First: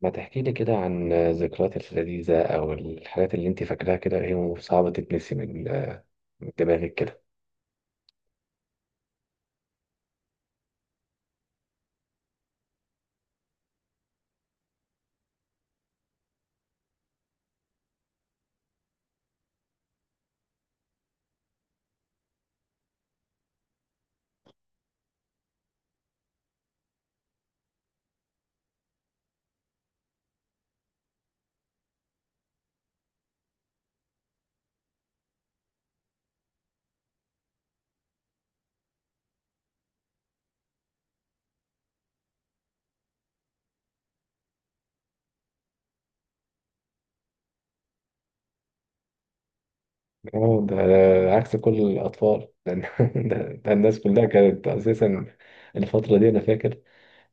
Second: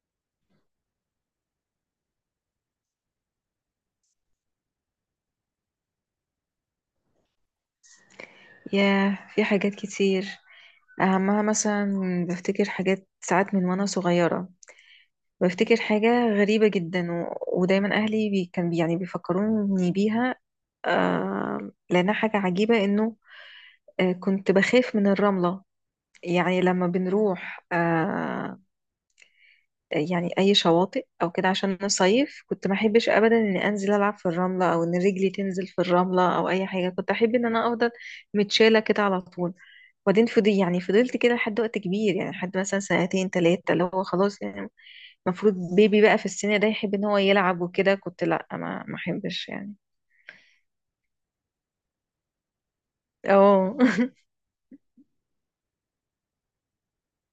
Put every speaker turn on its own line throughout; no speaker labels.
ما تحكي لي كده عن ذكرياتك اللذيذة أو الحاجات اللي أنت فاكراها كده، هي صعبة تتنسي من دماغك كده؟
ياه، في حاجات كتير. أهمها مثلا بفتكر حاجات ساعات من وأنا صغيرة. بفتكر حاجة غريبة جدا ودايما أهلي بي... كان بي... يعني بيفكروني بيها. لأنها حاجة عجيبة إنه كنت بخاف من الرملة. يعني لما بنروح يعني أي شواطئ أو كده عشان نصيف، كنت ما أحبش أبدا إني أنزل ألعب في الرملة أو إن رجلي تنزل في الرملة أو أي حاجة. كنت أحب إن أنا أفضل متشالة كده على طول. وبعدين فضي يعني فضلت كده لحد وقت كبير، يعني لحد مثلا سنتين تلاتة، اللي هو خلاص يعني المفروض بيبي بقى في السن ده يحب ان هو يلعب وكده، كنت لا، ما احبش يعني.
أه، ده عكس كل الأطفال ده، ده
اه.
الناس كلها كانت أساسا الفترة دي أنا فاكر،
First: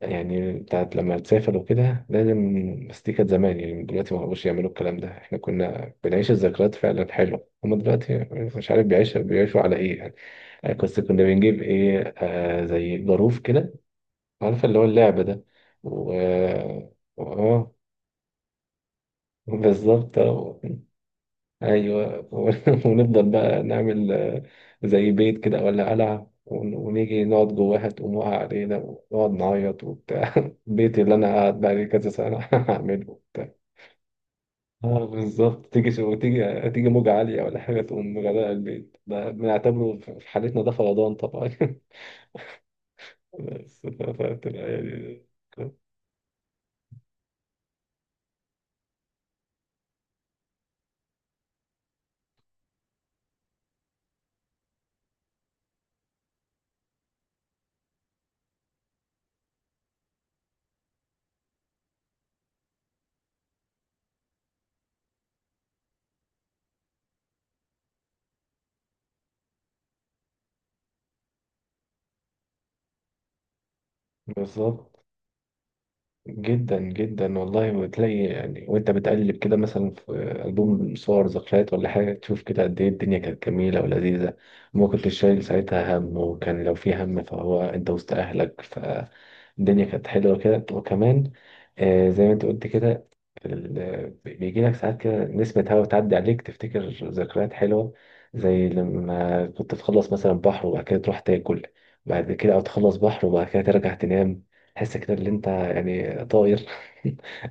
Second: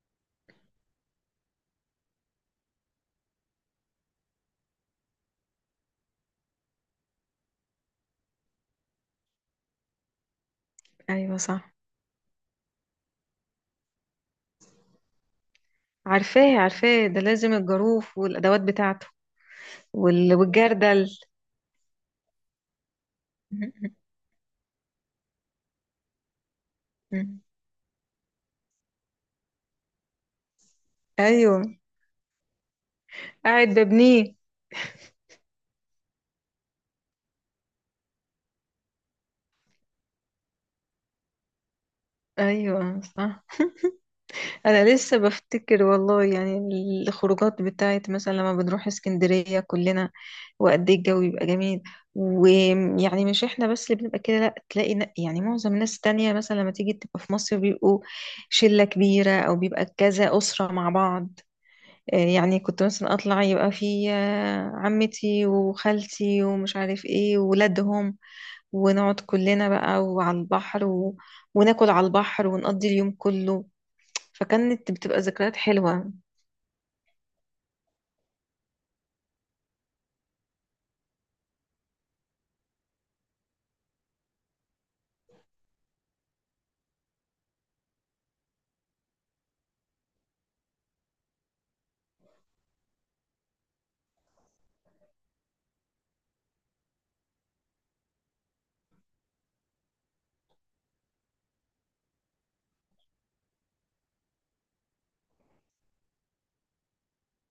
يعني بتاعت لما تسافر وكده لازم. بس دي كانت زمان، يعني دلوقتي ما بقوش يعملوا الكلام ده، إحنا كنا بنعيش الذكريات فعلا حلوة. هما دلوقتي مش عارف بيعيشوا على إيه يعني. بس كنا
ايوه
بنجيب
صح.
إيه، آه، زي جاروف كده، عارفة اللي هو اللعبة ده. و
عارفاه عارفاه، ده لازم
اه
الجاروف والادوات بتاعته.
بالظبط اه.
والجردل.
ايوه ونفضل بقى نعمل زي بيت كده ولا قلعة، ونيجي نقعد جواها، تقوم واقع علينا، ونقعد نعيط وبتاع. البيت اللي انا
ايوه.
قاعد بقالي كذا سنة هعمله وبتاع.
قاعد ببنيه.
اه بالظبط. تيجي شو تيجي تيجي موجة عالية ولا حاجة، تقوم مغرقة البيت ده، بنعتبره في حالتنا ده فيضان طبعا.
ايوه صح.
بس فبتبقى
انا لسه
يعني
بفتكر والله، يعني الخروجات بتاعت مثلا لما بنروح اسكندرية كلنا، وقد ايه الجو بيبقى جميل. ويعني مش احنا بس اللي بنبقى كده، لا، تلاقي معظم الناس التانية مثلا لما تيجي تبقى في مصر بيبقوا شلة كبيرة او بيبقى كذا أسرة مع بعض. يعني كنت مثلا اطلع يبقى في عمتي وخالتي ومش عارف ايه وولادهم، ونقعد كلنا بقى وعلى البحر، وناكل على البحر ونقضي اليوم كله. فكانت
بالظبط.
بتبقى ذكريات حلوة.
جدا جدا والله، وتلاقي يعني وانت بتقلب كده مثلا في ألبوم صور ذكريات ولا حاجة، تشوف كده قد ايه الدنيا كانت جميلة ولذيذة، وما كنتش شايل ساعتها هم، وكان لو في هم فهو انت وسط أهلك، فالدنيا كانت حلوة كده. وكمان، آه، زي ما انت قلت كده، بيجي لك ساعات كده نسمة هوا تعدي عليك، تفتكر ذكريات حلوة، زي لما كنت تخلص مثلا بحر وبعد كده تروح تاكل بعد كده، او تخلص بحر وبعد كده ترجع تنام، تحس كده اللي انت يعني طاير.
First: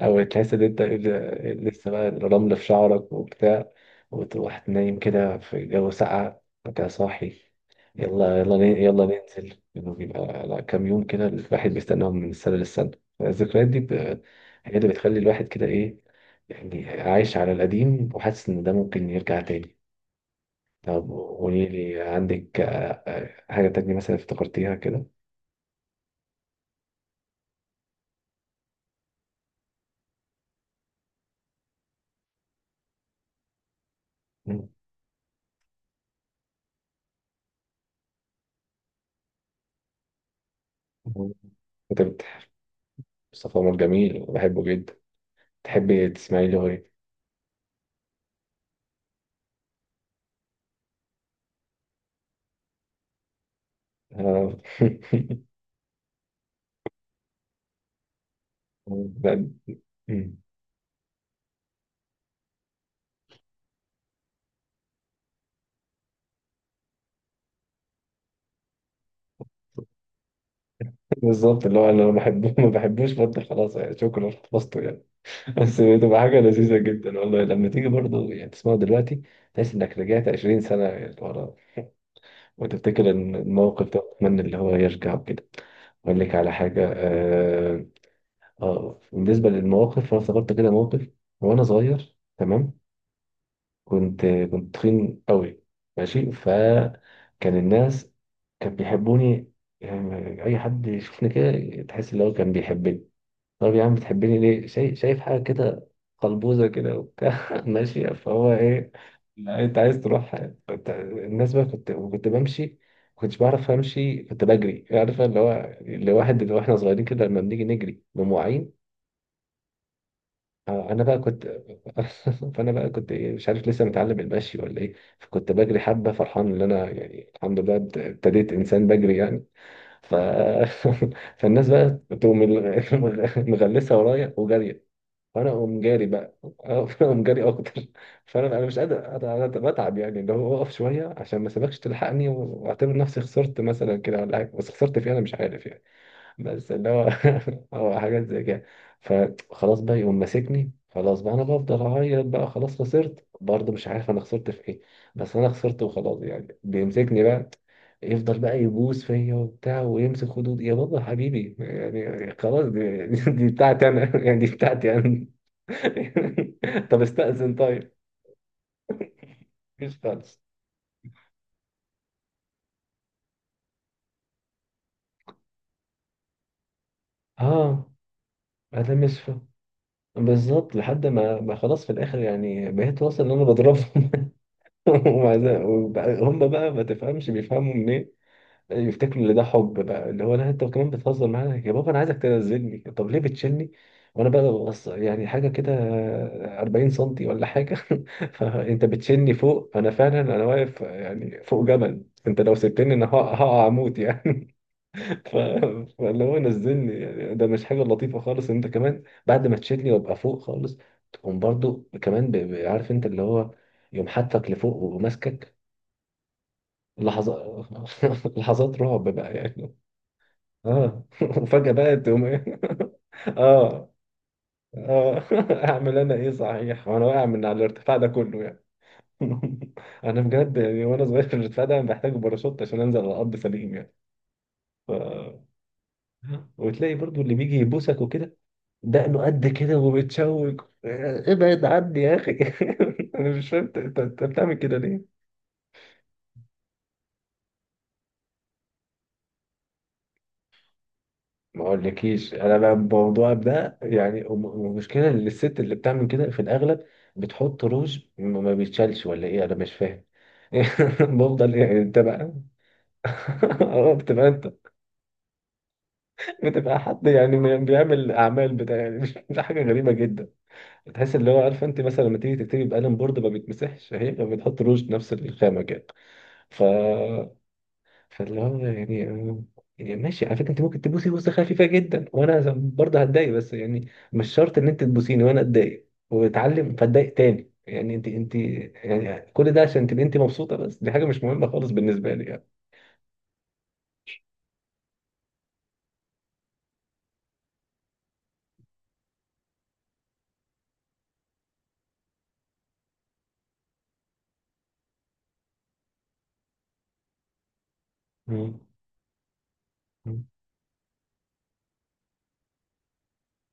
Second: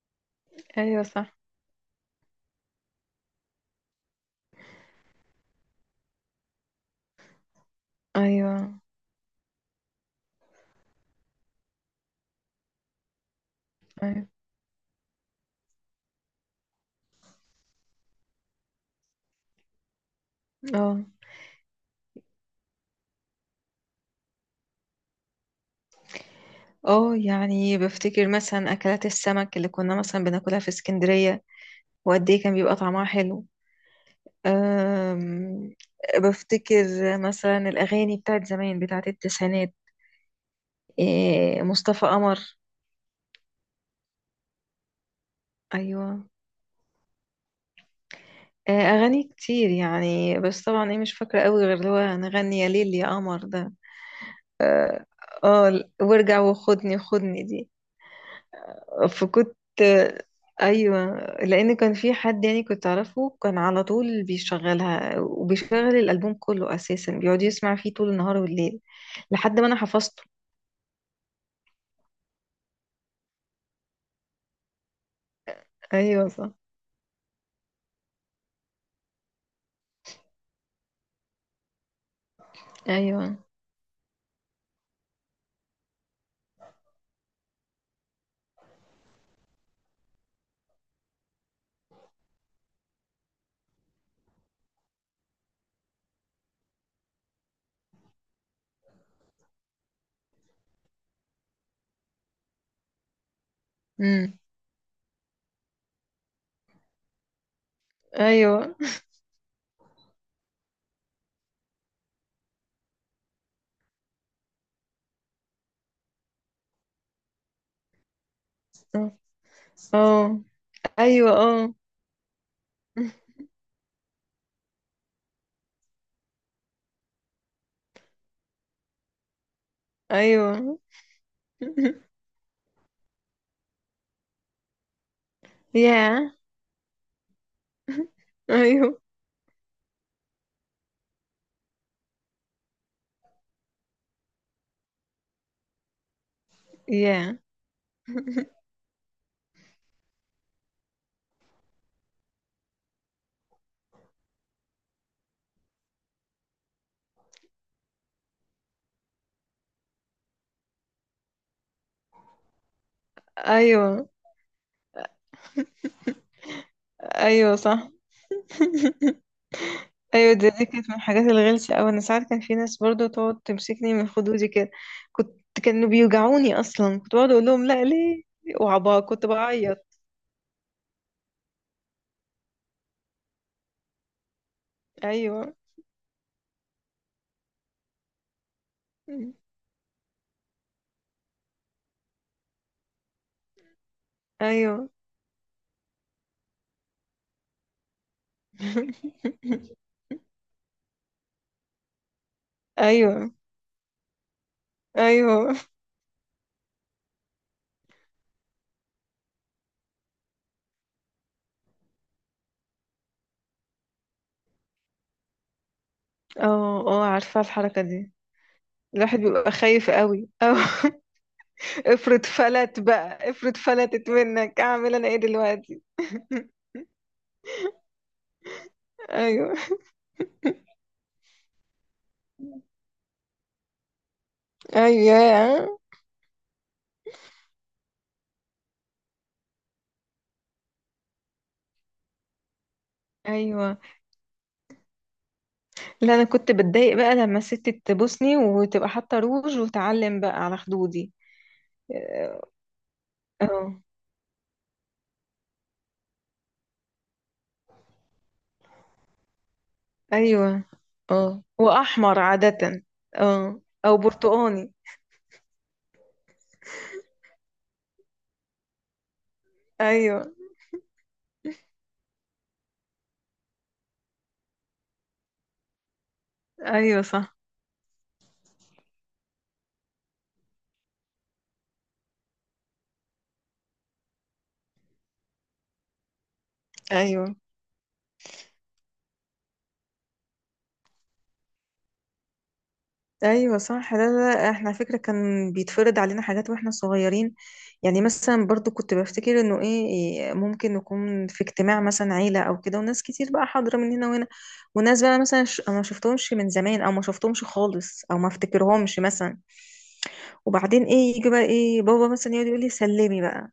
او تحس ان انت
ايوه صح.
لسه بقى الرمل في شعرك وبتاع، وتروح نايم كده في جو ساقع وكده صاحي. يلا
ايوه.
يلا يلا ننزل، انه بيبقى لا، كام يوم كده الواحد بيستناهم من السنة للسنة. الذكريات دي
ايوه.
هي اللي بتخلي الواحد كده ايه، يعني عايش على القديم وحاسس ان ده ممكن يرجع تاني.
اه.
طب قولي لي، عندك حاجة تانية مثلا افتكرتيها كده؟
اه يعني بفتكر مثلا اكلات السمك اللي كنا مثلا بناكلها في اسكندرية، وقد ايه كان بيبقى طعمها حلو.
مم.
أم بفتكر مثلا الاغاني بتاعت زمان، بتاعت التسعينات. إيه،
كنت
مصطفى
بت-
قمر.
مصطفى عمر جميل، بحبه جدا.
ايوه.
تحبي تسمعي له ايه؟
اغاني كتير يعني، بس طبعا ايه، مش فاكرة قوي غير اللي هو نغني يا ليل يا قمر ده.
آه.
اه، وارجع وخدني خدني دي.
لا،
فكنت
مم.
ايوه، لان كان في حد يعني كنت اعرفه كان على طول بيشغلها، وبيشغل الالبوم كله اساسا، بيقعد يسمع فيه طول النهار والليل لحد ما انا حفظته.
بالظبط، اللي هو انا لو بحبه ما بحبوش برضه، خلاص يعني شكرا خلصته يعني. بس بتبقى
ايوه
حاجه
صح.
لذيذه جدا والله لما تيجي برضه يعني تسمعه دلوقتي، تحس انك رجعت 20 سنه ورا، وتفتكر ان
ايوه.
الموقف ده وتتمنى اللي هو يرجع وكده. اقول لك على حاجه، اه، آه، بالنسبه للمواقف انا افتكرت كده موقف. وانا صغير تمام، كنت تخين قوي ماشي، فكان الناس كان بيحبوني، يعني اي حد يشوفني كده تحس ان هو كان بيحبني. طب يا عم بتحبني
امم.
ليه؟ شايف حاجه كده قلبوزه كده وبتاع ماشيه، فهو
ايوه.
ايه، لا انت عايز تروح. الناس بقى، كنت بمشي ما كنتش بعرف امشي، كنت بجري، عارفه اللي هو اللي واحد اللي واحنا صغيرين كده لما بنيجي نجري بمواعين.
اه.
اه انا بقى
ايوه.
كنت
اه.
فانا بقى كنت ايه، مش عارف لسه متعلم المشي ولا ايه. فكنت بجري حبه فرحان ان انا يعني الحمد لله ابتديت انسان بجري يعني. ف...
ايوه.
فالناس بقى تقوم مغلسه ورايا وجاريه، فانا اقوم جاري
يا.
بقى. اه فانا اقوم جاري اكتر. فانا بقى أنا مش
ايوه.
قادر، انا بتعب يعني، اللي هو اقف شويه عشان ما سيبكش تلحقني، واعتبر نفسي خسرت مثلا كده ولا حاجه، بس خسرت فيها انا مش عارف يعني، بس اللي هو
يا.
هو حاجات زي كده. فخلاص بقى يقوم ماسكني، خلاص بقى انا بفضل اعيط بقى، خلاص خسرت برضه، مش عارف انا خسرت في ايه، بس انا خسرت وخلاص يعني. بيمسكني بقى يفضل بقى يبوس فيا وبتاع ويمسك خدود، يا بابا حبيبي، يعني خلاص دي بتاعتي
ايوه.
انا يعني دي بتاعتي انا. طب استأذن
ايوه صح.
طيب، مش
ايوه
خالص.
دي كانت من الحاجات الغلسه اوي. انا ساعات كان في ناس برضو تقعد تمسكني من خدودي كده، كنت كانوا بيوجعوني اصلا. كنت بقعد اقول لهم لا
اه
ليه،
انا
وعبا
مش
كنت
فاهم،
بعيط.
بالظبط لحد ما خلاص في الاخر يعني بقيت واصل ان انا بضربهم،
ايوه.
هم بقى ما تفهمش، بيفهموا منين؟ يفتكروا ان ده حب، بقى اللي هو لا انت كمان بتهزر معايا يا بابا، انا عايزك تنزلني، طب ليه بتشيلني؟ وانا بقى ببص،
ايوه.
يعني حاجه كده 40 سنتي ولا حاجه فانت بتشيلني فوق، انا فعلا انا واقف يعني فوق جبل، انت لو سبتني انا
ايوه.
هقع اموت يعني. ف...
ايوه.
فاللي هو نزلني، يعني ده مش حاجه لطيفه خالص. انت كمان بعد ما تشيلني وابقى فوق خالص، تقوم برضو كمان عارف انت اللي هو يقوم حاطك لفوق وماسكك.
اه اه، عارفه
لحظات،
الحركه دي.
لحظات رعب
الواحد
بقى
بيبقى
يعني.
خايف قوي أو
اه وفجأة بقى تقوم
افرض
ايه؟
فلت بقى، افرض
اه
فلتت منك، اعمل انا ايه
اه
دلوقتي؟
اعمل انا ايه صحيح وانا واقع من على الارتفاع ده كله يعني.
ايوه.
انا بجد يعني، وانا صغير في الارتفاع ده محتاج باراشوت عشان انزل على الارض سليم يعني. ف...
ايوه.
وتلاقي برضو اللي بيجي يبوسك وكده، دقنه قد كده ومتشوك، ابعد عني يا اخي. انا مش فاهم، انت
ايوه،
انت أنت بتعمل كده؟
لا، انا كنت بتضايق بقى لما الست تبوسني وتبقى حاطه روج وتعلم بقى على خدودي.
ما اقولكيش انا بقى الموضوع
اه.
ده يعني، المشكله ان الست اللي بتعمل كده في الاغلب بتحط روج ما بيتشالش ولا ايه؟ انا مش فاهم.
ايوه. اه
بفضل يعني انت
واحمر
بقى
عاده. اه،
اه
او
بتبقى انت،
برتقاني.
بتبقى حد يعني بيعمل اعمال بتاع يعني، مش مش حاجه غريبه
ايوه.
جدا. تحس اللي هو، عارفه انت مثلا لما تيجي تكتبي بقلم بورد ما بيتمسحش، هي بتحط روج نفس الخامه كده. ف
ايوه صح.
فاللي هو يعني، يعني ماشي، على فكره انت ممكن تبوسي بوسه خفيفه جدا وانا برضه هتضايق، بس يعني مش شرط ان انت تبوسيني وانا اتضايق واتعلم فاتضايق
ايوه.
تاني، يعني انت يعني كل ده عشان تبقي انت مبسوطه، بس دي حاجه مش مهمه خالص بالنسبه لي يعني.
ايوه صح. لا، احنا على فكره كان بيتفرض علينا حاجات واحنا صغيرين. يعني مثلا برضو كنت بفتكر انه ايه إيه، ممكن نكون في اجتماع مثلا عيله او كده وناس كتير بقى حاضره من هنا وهنا، وناس بقى مثلا ما شفتهمش من زمان او ما شفتهمش خالص او ما
مم.
افتكرهمش مثلا.
مم.
وبعدين ايه، يجي بقى ايه بابا مثلا يقعد يقول لي سلمي بقى،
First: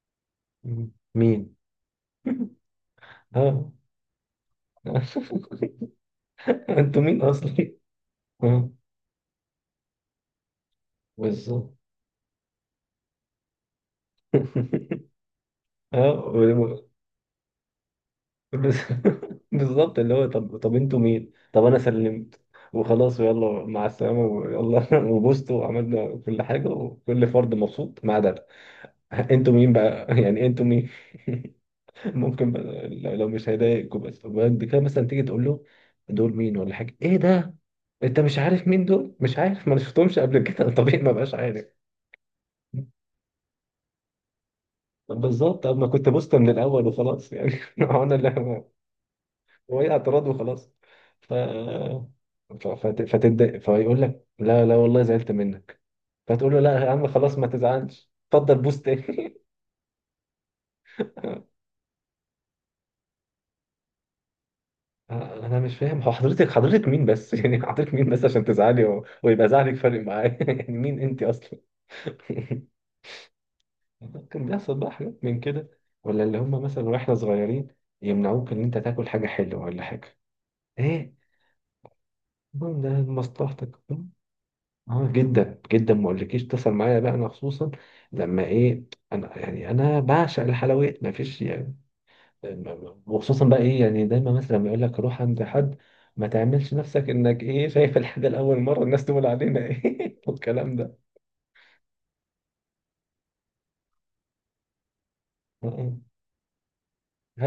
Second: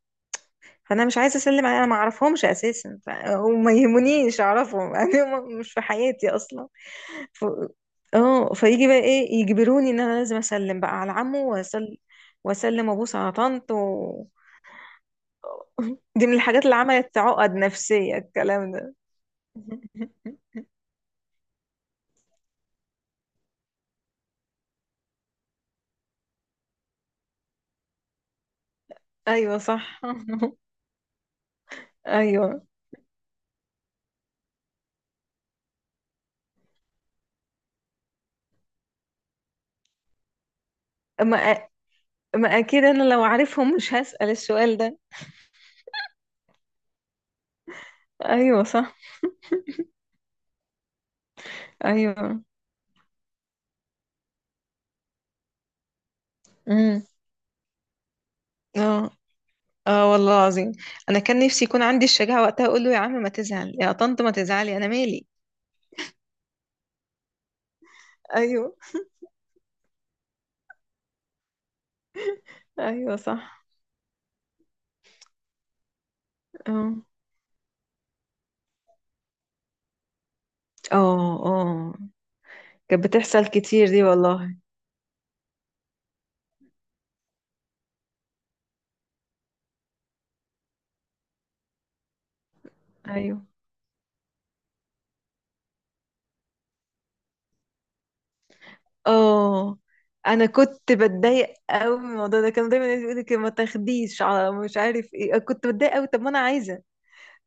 مم.
فانا مش عايزه
مين؟
اسلم عليه، انا ما اعرفهمش اساسا
اه
وما يهمنيش اعرفهم، يعني هم مش في حياتي اصلا.
انتوا مين
ف...
اصلي؟
اه،
اه
فيجي بقى ايه يجبروني ان انا لازم اسلم بقى على عمه،
بالظبط
واسلم واسلم وابوس على طنط. دي من الحاجات اللي
اه.
عملت عقد نفسيه الكلام
بس-
ده.
بالظبط، اللي هو طب طب انتوا مين؟ طب انا سلمت وخلاص، ويلا مع السلامه ويلا وبوست وعملنا كل حاجه، وكل فرد مبسوط ما عدا انا. انتوا
ايوه
مين
صح.
بقى؟ يعني انتوا مين؟ ممكن
ايوه.
بقى، لو مش هيضايقكم، بس طب بعد كده مثلا تيجي تقول له دول مين ولا حاجه، ايه ده؟ انت مش عارف مين دول؟ مش عارف، ما انا شفتهمش قبل كده. طبيعي ما بقاش عارف.
ما ما اكيد انا لو عارفهم مش هسأل السؤال ده.
طب بالظبط، طب ما كنت بوست من الاول وخلاص يعني انا اللي،
ايوه صح.
وهي اعتراض وخلاص. ف
ايوه.
فتتضايق، فيقول لك لا والله زعلت منك، فتقول له لا يا
امم.
عم خلاص ما تزعلش، اتفضل بوس
اه.
تاني.
اه والله العظيم، انا كان نفسي يكون عندي الشجاعه وقتها اقول له يا عم ما تزعل، يا طنط ما تزعلي، انا مالي.
انا مش فاهم، هو حضرتك مين بس؟ يعني حضرتك مين بس عشان
ايوه.
تزعلي ويبقى زعلك فارق معايا؟ يعني مين انت اصلا؟
ايوه صح.
كان بيحصل بقى حاجات من كده، ولا اللي هم مثلا
اه.
واحنا صغيرين يمنعوك ان انت تاكل حاجه حلوه ولا حاجه، ايه،
اه. اه
المهم ده
كانت بتحصل
مصلحتك.
كتير دي والله.
اه جدا جدا، ما اقولكيش اتصل معايا بقى انا خصوصا لما ايه، انا يعني انا بعشق الحلويات ما فيش يعني.
ايوه.
وخصوصا بقى ايه، يعني دايما مثلا لما يقول لك روح عند حد، ما تعملش نفسك انك ايه شايف الحاجه لاول مره، الناس تقول علينا
اه
ايه
انا
والكلام
كنت
ده.
بتضايق قوي من الموضوع ده. كانوا دايما يقولوا لك ما تاخديش على مش عارف ايه.
اه
كنت
اه.
بتضايق قوي، طب ما انا عايزه.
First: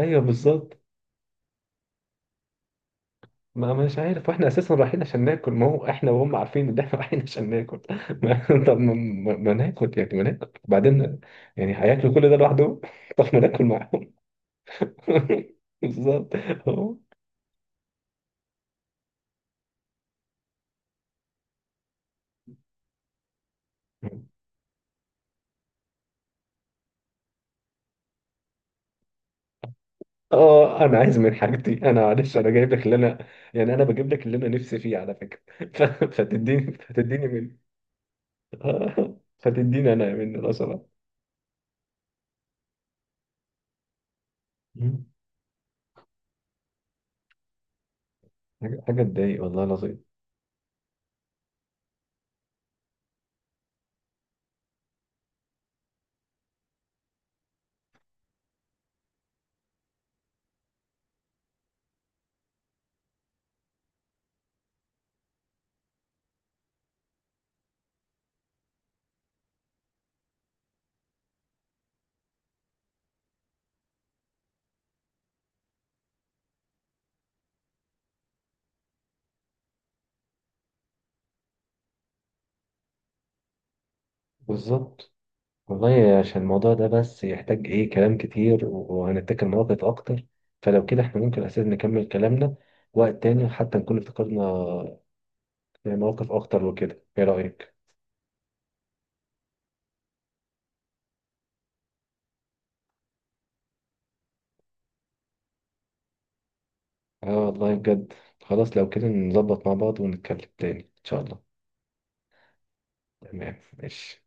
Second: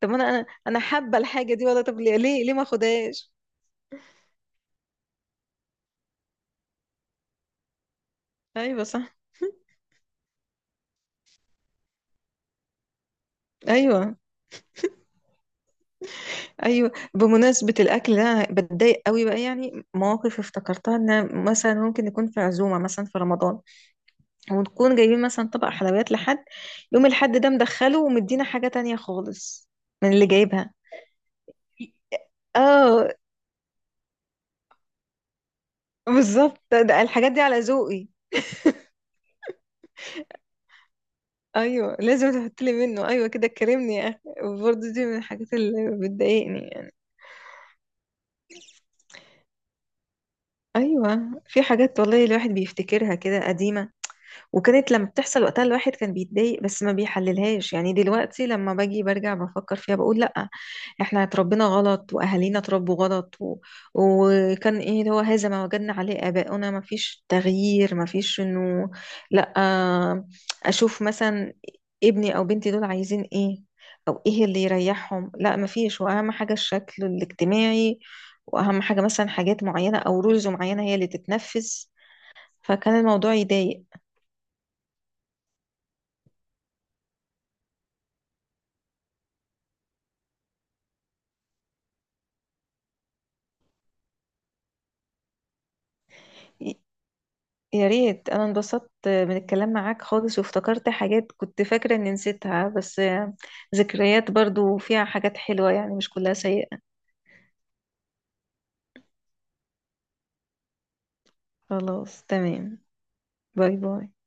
طب ما انا انا
بالظبط.
أنا حابه الحاجه دي والله، طب ليه ما اخدهاش.
ما مش عارف، واحنا اساسا رايحين عشان ناكل، ما هو احنا وهم عارفين ان احنا رايحين عشان ناكل. طب
ايوه
ما,
صح.
ما, ما ناكل يعني، ما ناكل وبعدين يعني هياكلوا كل ده لوحدهم؟ طب ما ناكل.
ايوه.
بالظبط.
ايوه
هو
بمناسبه الاكل ده، انا بتضايق قوي بقى يعني. مواقف افتكرتها ان مثلا ممكن نكون في عزومه مثلا في رمضان، ونكون جايبين مثلا طبق حلويات لحد، يوم الحد ده مدخله ومدينا حاجه تانية خالص من اللي جايبها.
اه، انا عايز من حاجتي انا، معلش انا جايب لك اللي
اه
انا، يعني انا بجيب لك اللي انا نفسي فيه على فكره. ف-
بالظبط،
فتديني
ده
فتديني
الحاجات دي
من
على ذوقي.
آه، فتديني انا من القصب.
ايوه لازم تحط لي منه، ايوه كده كرمني يا اخي. برضه دي من الحاجات اللي بتضايقني يعني.
حاجه تضايق والله العظيم.
ايوه في حاجات والله الواحد بيفتكرها كده قديمه، وكانت لما بتحصل وقتها الواحد كان بيتضايق، بس ما بيحللهاش. يعني دلوقتي لما باجي برجع بفكر فيها بقول لأ، احنا اتربينا غلط واهالينا اتربوا غلط، وكان ايه اللي هو هذا ما وجدنا عليه آباؤنا، ما فيش تغيير، ما فيش انه لأ، اشوف مثلا ابني او بنتي دول عايزين ايه، او ايه اللي يريحهم. لا، ما فيش، واهم حاجة الشكل الاجتماعي، واهم حاجة مثلا حاجات معينة او رولز معينة هي اللي تتنفذ. فكان الموضوع يضايق.
بالظبط. والله عشان الموضوع ده بس يحتاج ايه كلام كتير، وهنتكلم مواقف اكتر، فلو كده احنا ممكن اساسا نكمل كلامنا وقت تاني، حتى نكون افتكرنا مواقف اكتر وكده، ايه رايك؟
يا ريت، انا انبسطت من الكلام معاك خالص وافتكرت حاجات كنت فاكرة اني نسيتها، بس ذكريات برضو فيها حاجات حلوة يعني، مش كلها سيئة.
اه والله بجد. خلاص، لو كده نظبط مع بعض ونتكلم تاني ان شاء الله.
خلاص تمام.
تمام
باي باي.
ماشي.